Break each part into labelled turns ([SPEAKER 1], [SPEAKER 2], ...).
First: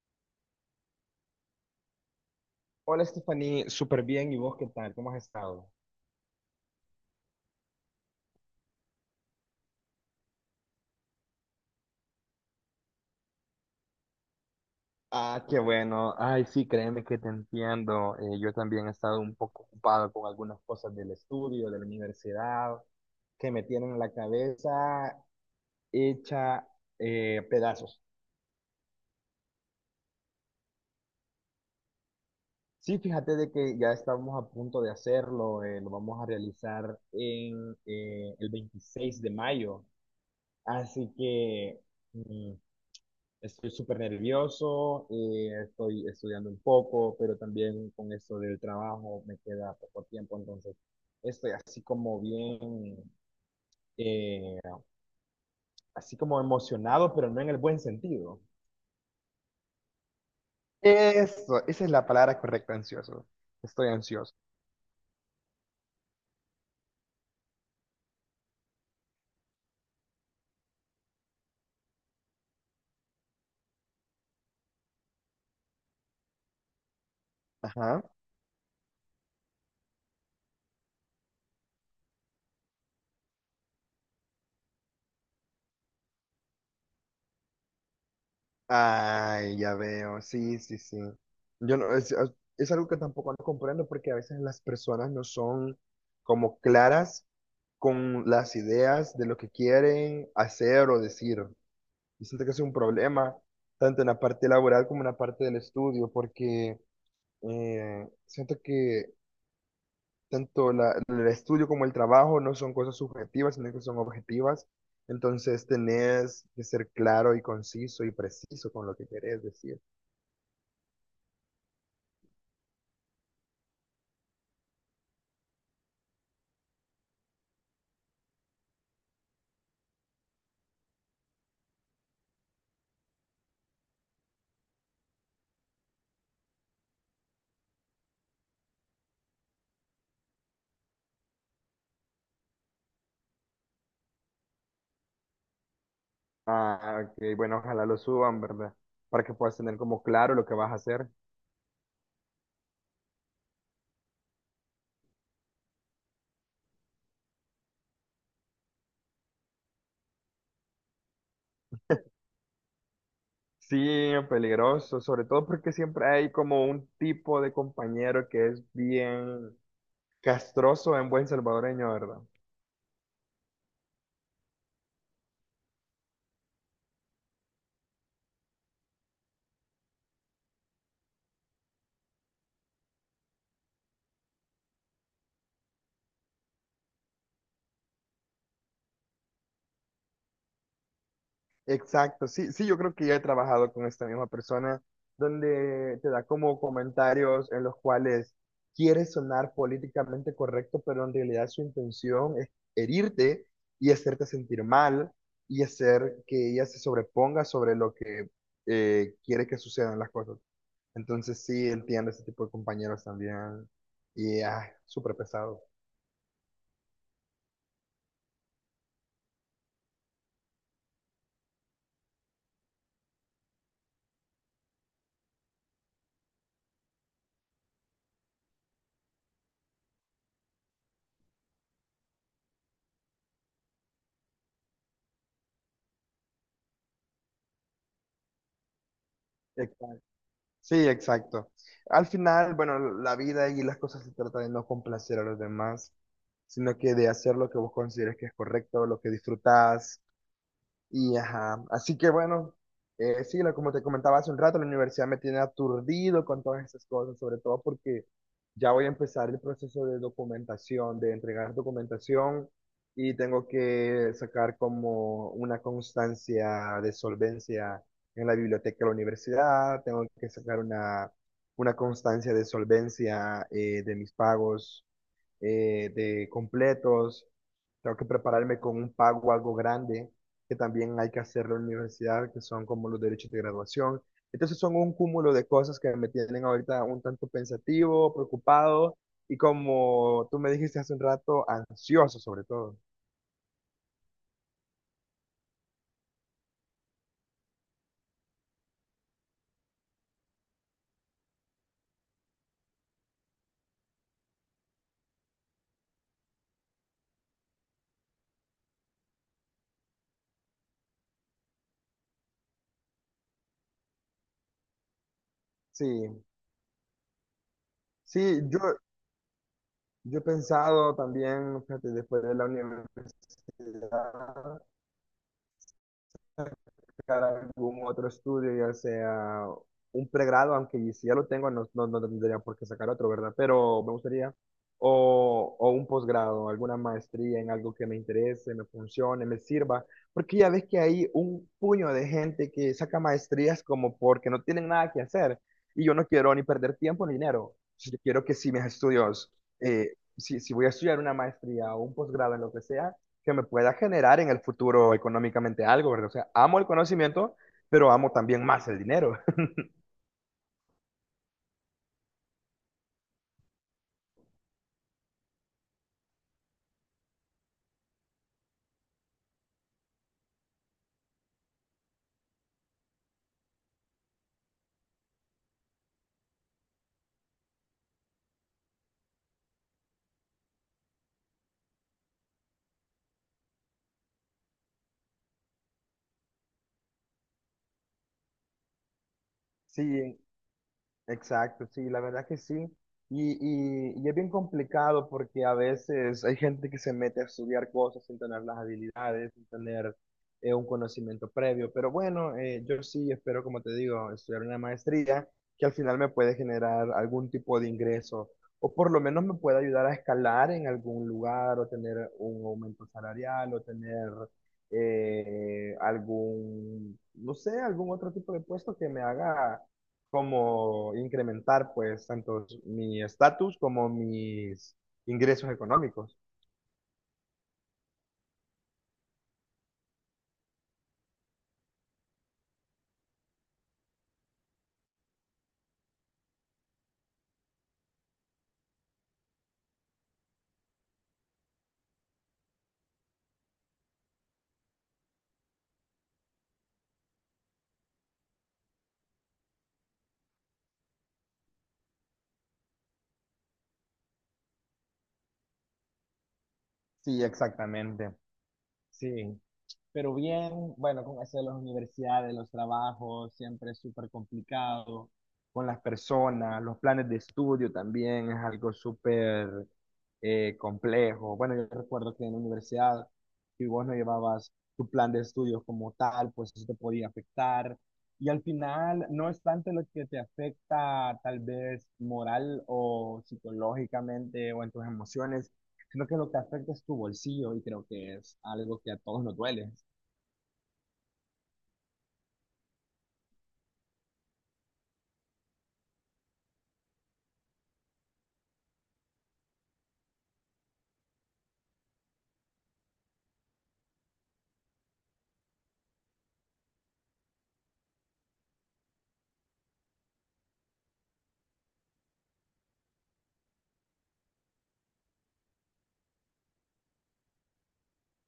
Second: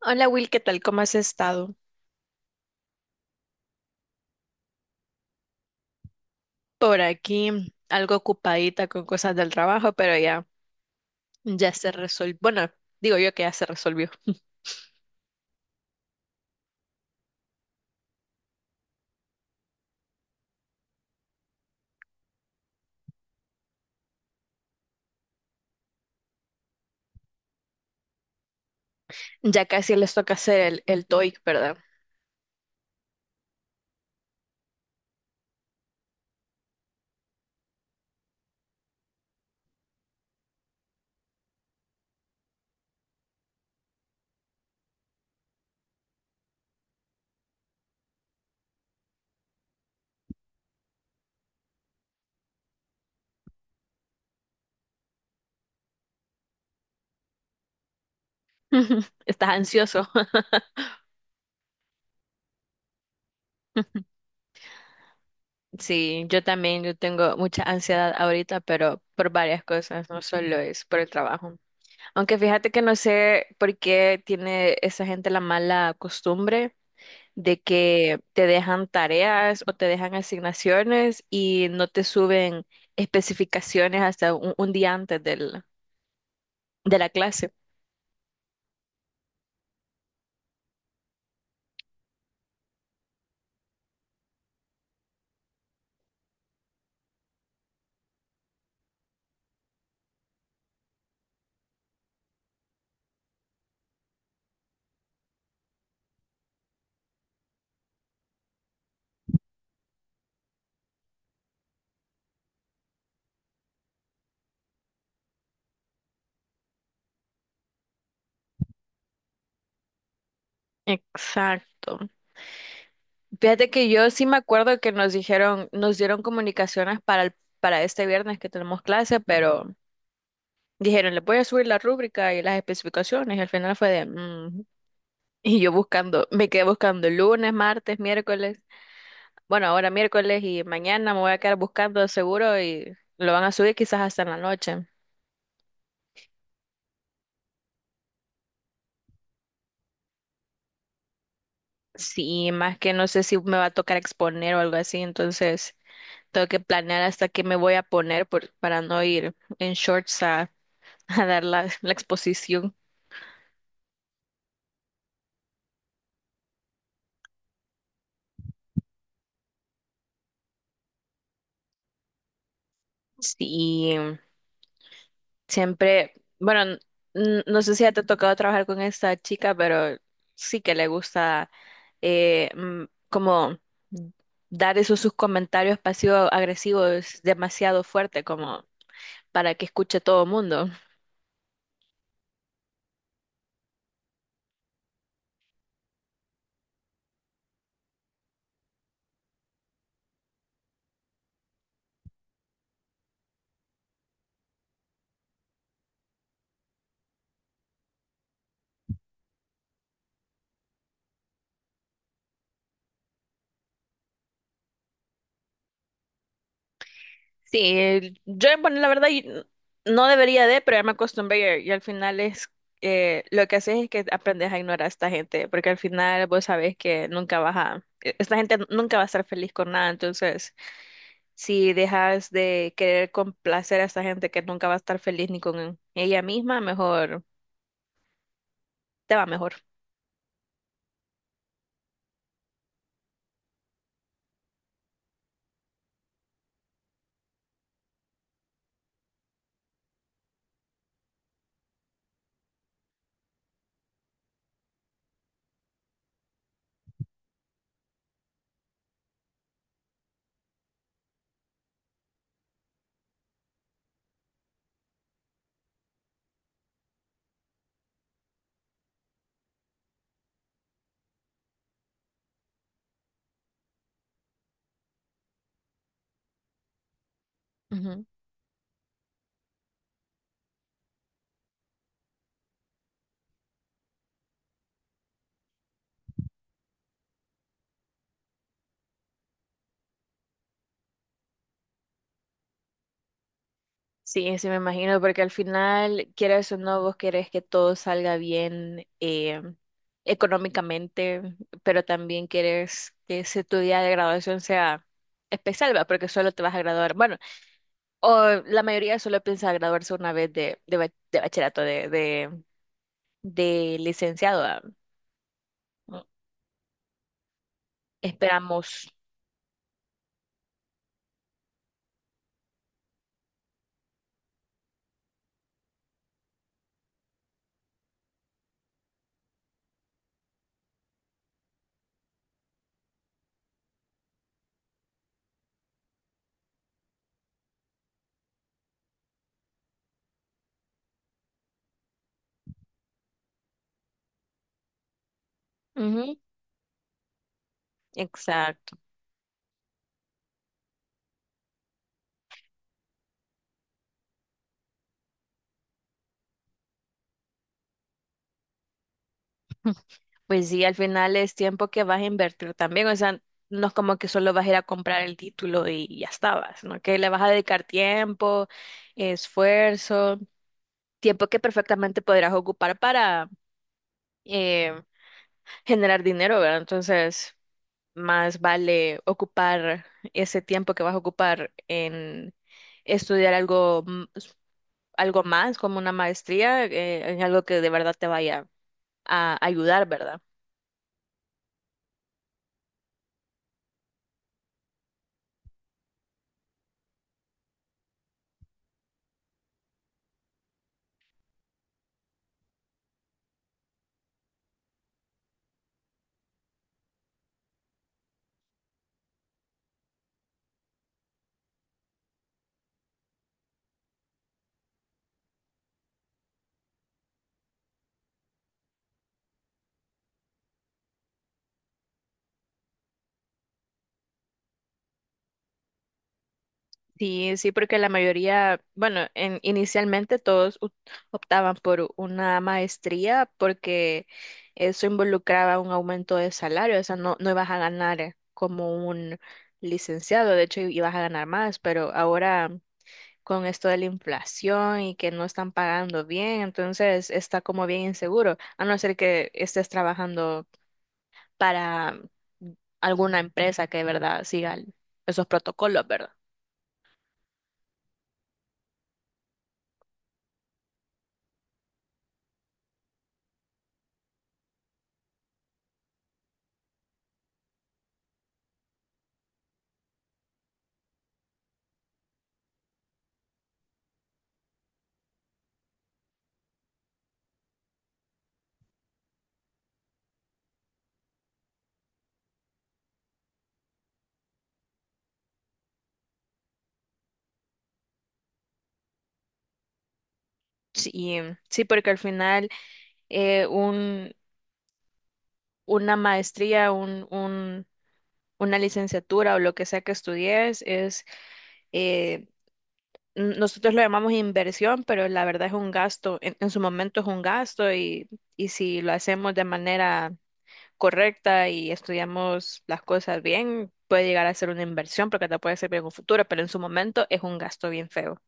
[SPEAKER 1] Hola Will, ¿qué tal? ¿Cómo has estado?
[SPEAKER 2] Hola, Stephanie, súper bien. ¿Y vos qué tal? ¿Cómo has estado?
[SPEAKER 1] Por aquí, algo ocupadita con cosas del trabajo, pero ya, ya se resolvió. Bueno, digo yo que ya se resolvió.
[SPEAKER 2] Ah, qué bueno. Ay, sí, créeme que te entiendo. Yo también he estado un poco ocupado con algunas cosas del estudio, de la universidad, que me tienen la cabeza hecha pedazos.
[SPEAKER 1] Ya casi les toca hacer el TOEIC, ¿verdad?
[SPEAKER 2] Sí, fíjate de que ya estamos a punto de hacerlo. Lo vamos a realizar en el 26 de mayo. Así que, mm, estoy súper nervioso, estoy estudiando un poco, pero también con esto del trabajo me queda poco tiempo, entonces estoy así como bien, eh, así como emocionado, pero no en el buen sentido.
[SPEAKER 1] ¿Estás ansioso?
[SPEAKER 2] Eso, esa es la palabra correcta, ansioso. Estoy ansioso.
[SPEAKER 1] Sí, yo también, yo tengo mucha ansiedad ahorita, pero por varias cosas, no solo es por el trabajo. Aunque fíjate que no sé por qué tiene esa gente la mala costumbre de
[SPEAKER 2] Ajá.
[SPEAKER 1] que te dejan tareas o te dejan asignaciones y no te suben especificaciones hasta un día de la clase.
[SPEAKER 2] Ay, ya veo. Sí, sí, sí. Yo no, es algo que tampoco no comprendo porque a veces las personas no son como claras con las ideas de lo que quieren hacer o decir. Y siento que es un problema, tanto en la parte laboral como en la parte del estudio, porque siento que el estudio como el trabajo no son cosas subjetivas, sino que son objetivas. Entonces tenés que ser claro y conciso y preciso con lo que querés decir.
[SPEAKER 1] Exacto. Fíjate que yo sí me acuerdo que nos dijeron, nos dieron comunicaciones para este viernes que tenemos clase, pero dijeron, les voy a subir la rúbrica y las especificaciones. Y al final fue de, "Mm". Y yo buscando, me quedé buscando lunes, martes, miércoles. Bueno, ahora miércoles y mañana me voy a quedar buscando de seguro y lo van a subir quizás hasta en la noche.
[SPEAKER 2] Ah, ok, bueno, ojalá lo suban, ¿verdad? Para que puedas tener como claro lo que vas a hacer.
[SPEAKER 1] Sí, más que no sé si me va a tocar exponer o algo así, entonces tengo que planear hasta qué me voy a poner para no ir en shorts a, a dar la exposición.
[SPEAKER 2] Sí, peligroso, sobre todo porque siempre hay como un tipo de compañero que es bien castroso en buen salvadoreño, ¿verdad?
[SPEAKER 1] Sí, siempre, bueno, no sé si ya te ha tocado trabajar con esta chica, pero sí que le gusta como dar esos sus comentarios pasivo-agresivos demasiado fuerte como para que escuche todo el mundo.
[SPEAKER 2] Exacto, sí, sí, yo creo que ya he trabajado con esta misma persona donde te da como comentarios en los cuales quiere sonar políticamente correcto, pero en realidad su intención es herirte y hacerte sentir mal y hacer que ella se sobreponga sobre lo que quiere que sucedan las cosas. Entonces sí entiendo ese tipo de compañeros también. Y ay, súper pesado.
[SPEAKER 1] Sí, yo, bueno, la verdad, no debería de, pero ya me acostumbré y al final es, lo que haces es que aprendes a ignorar a esta gente, porque al final vos sabés que nunca esta gente nunca va a estar feliz con nada, entonces... Si dejas de querer complacer a esa gente que nunca va a estar feliz ni con ella misma, mejor te va mejor.
[SPEAKER 2] Exacto. Sí, exacto. Al final, bueno, la vida y las cosas se trata de no complacer a los demás, sino que de hacer lo que vos consideres que es correcto, lo que disfrutás. Y ajá, así que bueno, sí, como te comentaba hace un rato, la universidad me tiene aturdido con todas esas cosas, sobre todo porque ya voy a empezar el proceso de documentación, de entregar documentación y tengo que sacar como una constancia de solvencia en la biblioteca de la universidad, tengo que sacar una constancia de solvencia de mis pagos de completos, tengo
[SPEAKER 1] Ujú.
[SPEAKER 2] que prepararme con un pago algo grande, que también hay que hacerlo en la universidad, que son como los derechos de graduación. Entonces son un cúmulo de cosas que me tienen ahorita un tanto pensativo, preocupado y como tú me dijiste hace un rato, ansioso sobre todo.
[SPEAKER 1] Sí, sí me imagino, porque al final, quieras o no, vos querés que todo salga bien económicamente, pero también quieres que ese tu día de graduación sea especial, ¿va? Porque solo te vas a graduar. Bueno, o la mayoría solo piensa graduarse una vez de bachillerato, de licenciado. ¿Va?
[SPEAKER 2] Sí, sí,
[SPEAKER 1] Esperamos.
[SPEAKER 2] yo he pensado también, fíjate, después de la universidad, buscar algún otro estudio, ya sea un pregrado, aunque si ya lo tengo, no tendría por qué sacar otro, ¿verdad? Pero me gustaría, o un posgrado, alguna maestría en algo que me interese, me funcione, me sirva, porque ya ves que hay un puño de gente que saca maestrías como porque no tienen nada que hacer, y yo no quiero ni perder tiempo ni dinero. Yo quiero que si mis
[SPEAKER 1] Exacto.
[SPEAKER 2] estudios, si voy a estudiar una maestría o un posgrado en lo que sea, que me pueda generar en el futuro económicamente algo, ¿verdad? O sea, amo el conocimiento, pero amo también más el dinero.
[SPEAKER 1] Pues sí, al final es tiempo que vas a invertir también. O sea, no es como que solo vas a ir a comprar el título y ya estabas, ¿no? Que le vas a dedicar tiempo, esfuerzo, tiempo que perfectamente podrás ocupar para eh, generar dinero, ¿verdad? Entonces, más vale ocupar ese tiempo que vas a ocupar en estudiar algo, algo más, como una maestría, en algo que de verdad te vaya a ayudar,
[SPEAKER 2] Sí,
[SPEAKER 1] ¿verdad?
[SPEAKER 2] exacto, sí, la verdad que sí. Y es bien complicado porque a veces hay gente que se mete a estudiar cosas sin tener las habilidades, sin tener un conocimiento previo. Pero bueno, yo sí espero, como te digo, estudiar una maestría que al final me puede generar algún tipo de ingreso o por lo menos me puede ayudar a escalar en algún lugar o tener un aumento salarial o tener algún, no sé, algún otro tipo de puesto que me haga como incrementar pues tanto mi estatus como mis ingresos económicos.
[SPEAKER 1] Sí, sí, porque la mayoría, bueno, inicialmente optaban por una maestría porque eso involucraba un aumento de salario, o sea, no ibas a ganar como un licenciado, de hecho ibas a ganar más, pero ahora con esto de la inflación y que no están pagando bien, entonces está como bien inseguro, a no ser que estés trabajando para alguna empresa que de verdad siga esos protocolos, ¿verdad?
[SPEAKER 2] Sí, exactamente. Sí. Pero bien, bueno, con eso de las universidades, los trabajos, siempre es súper complicado. Con las personas, los planes de estudio también es algo súper complejo. Bueno, yo recuerdo que en la universidad, si vos no llevabas tu plan de estudios como tal, pues eso te podía afectar. Y al final, no es tanto lo que te afecta tal vez moral o psicológicamente o en tus emociones, sino que lo que afecta es tu bolsillo y creo que es algo que a todos nos duele.
[SPEAKER 1] Sí, sí, porque al final eh, un, una maestría, una licenciatura o lo que sea que estudies es, eh, nosotros lo llamamos inversión, pero la verdad es un gasto, en su momento es un gasto y si lo hacemos de manera correcta y estudiamos las cosas bien, puede llegar a ser una inversión porque te puede servir en un futuro, pero en su momento es un gasto bien feo.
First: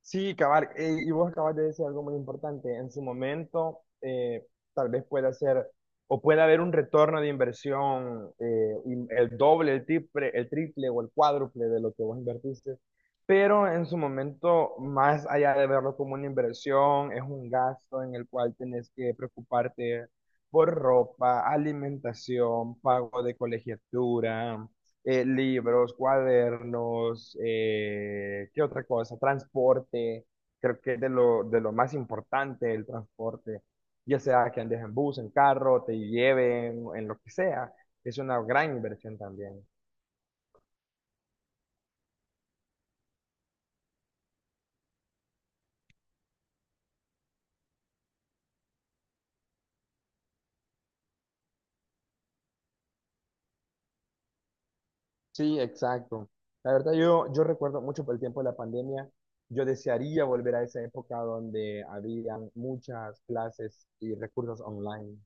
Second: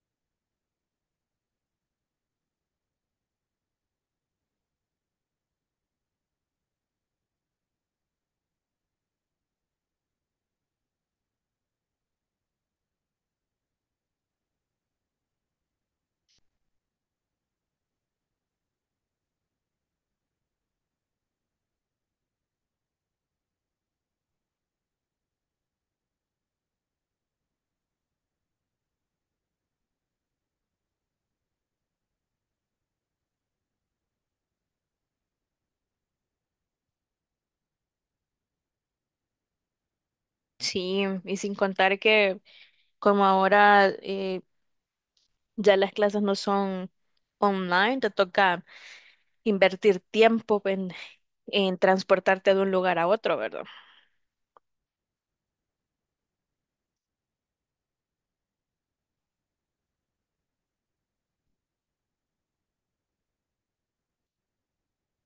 [SPEAKER 2] Sí, cabal, y vos acabas de decir algo muy importante. En su momento, tal vez pueda ser o puede haber un retorno de inversión, el doble, el triple o el cuádruple de lo que vos invertiste. Pero en su momento, más allá de verlo como una inversión, es un gasto en el cual tenés que preocuparte por ropa, alimentación, pago de colegiatura libros, cuadernos, ¿qué otra cosa? Transporte, creo que es de lo más importante el transporte, ya sea que andes en bus, en carro, te lleven, en lo que sea, es una gran inversión también.
[SPEAKER 1] Sí, y sin contar que... Como ahora ya las clases no son online, te toca invertir tiempo en transportarte de un lugar a otro, ¿verdad?
[SPEAKER 2] Sí, exacto. La verdad, yo recuerdo mucho por el tiempo de la pandemia, yo desearía volver a esa época donde habían muchas clases y recursos online.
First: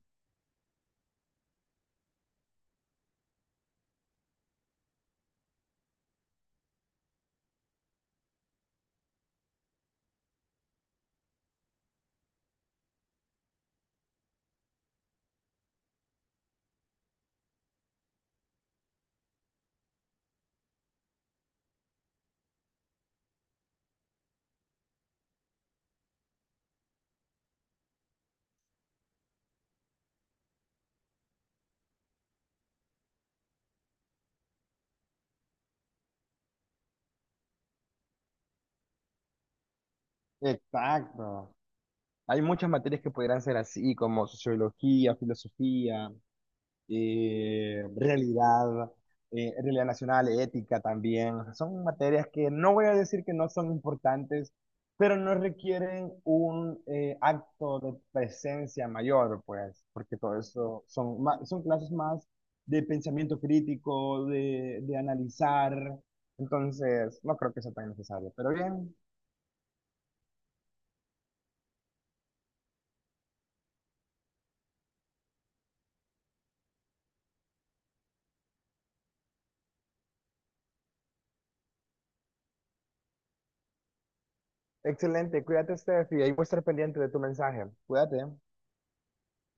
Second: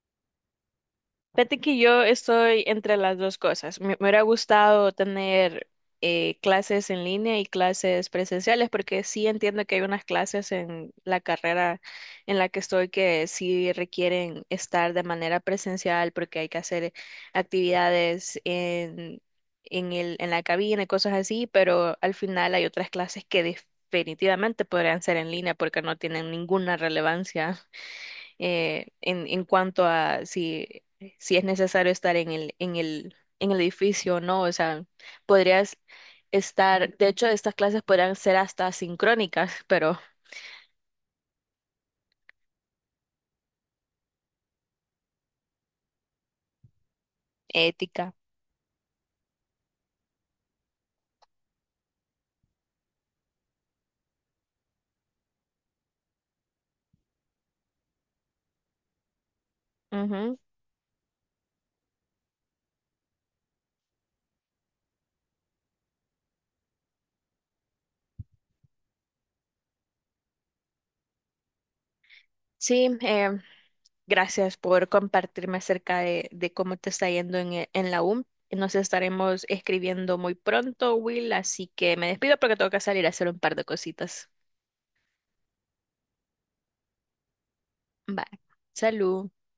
[SPEAKER 1] Fíjate que yo estoy entre las dos cosas. Me hubiera gustado tener clases en línea y clases presenciales, porque sí entiendo que hay unas clases en la carrera en la que estoy que sí requieren estar de manera presencial, porque hay que hacer actividades en la cabina y cosas así, pero al final hay otras clases que definitivamente podrían ser en línea porque no tienen ninguna relevancia en cuanto a si, si es necesario estar en el edificio o no. O sea, podrías estar, de hecho, estas clases podrían ser hasta sincrónicas, pero
[SPEAKER 2] Exacto. Hay muchas materias que podrían ser así, como sociología, filosofía, eh,
[SPEAKER 1] ética.
[SPEAKER 2] realidad, realidad nacional, ética también. O sea, son materias que no voy a decir que no son importantes, pero no requieren un acto de presencia mayor, pues, porque
[SPEAKER 1] Ujú.
[SPEAKER 2] todo eso son, son clases más de pensamiento crítico, de analizar. Entonces, no creo que sea tan necesario, pero bien.
[SPEAKER 1] Sí, gracias por compartirme acerca de cómo te está yendo en, en la U. Nos estaremos escribiendo muy pronto, Will, así que me despido porque tengo que salir a hacer un par de cositas.
[SPEAKER 2] Excelente, cuídate, Steph, y ahí voy a estar pendiente de tu mensaje. Cuídate.
[SPEAKER 1] Bye. Salud.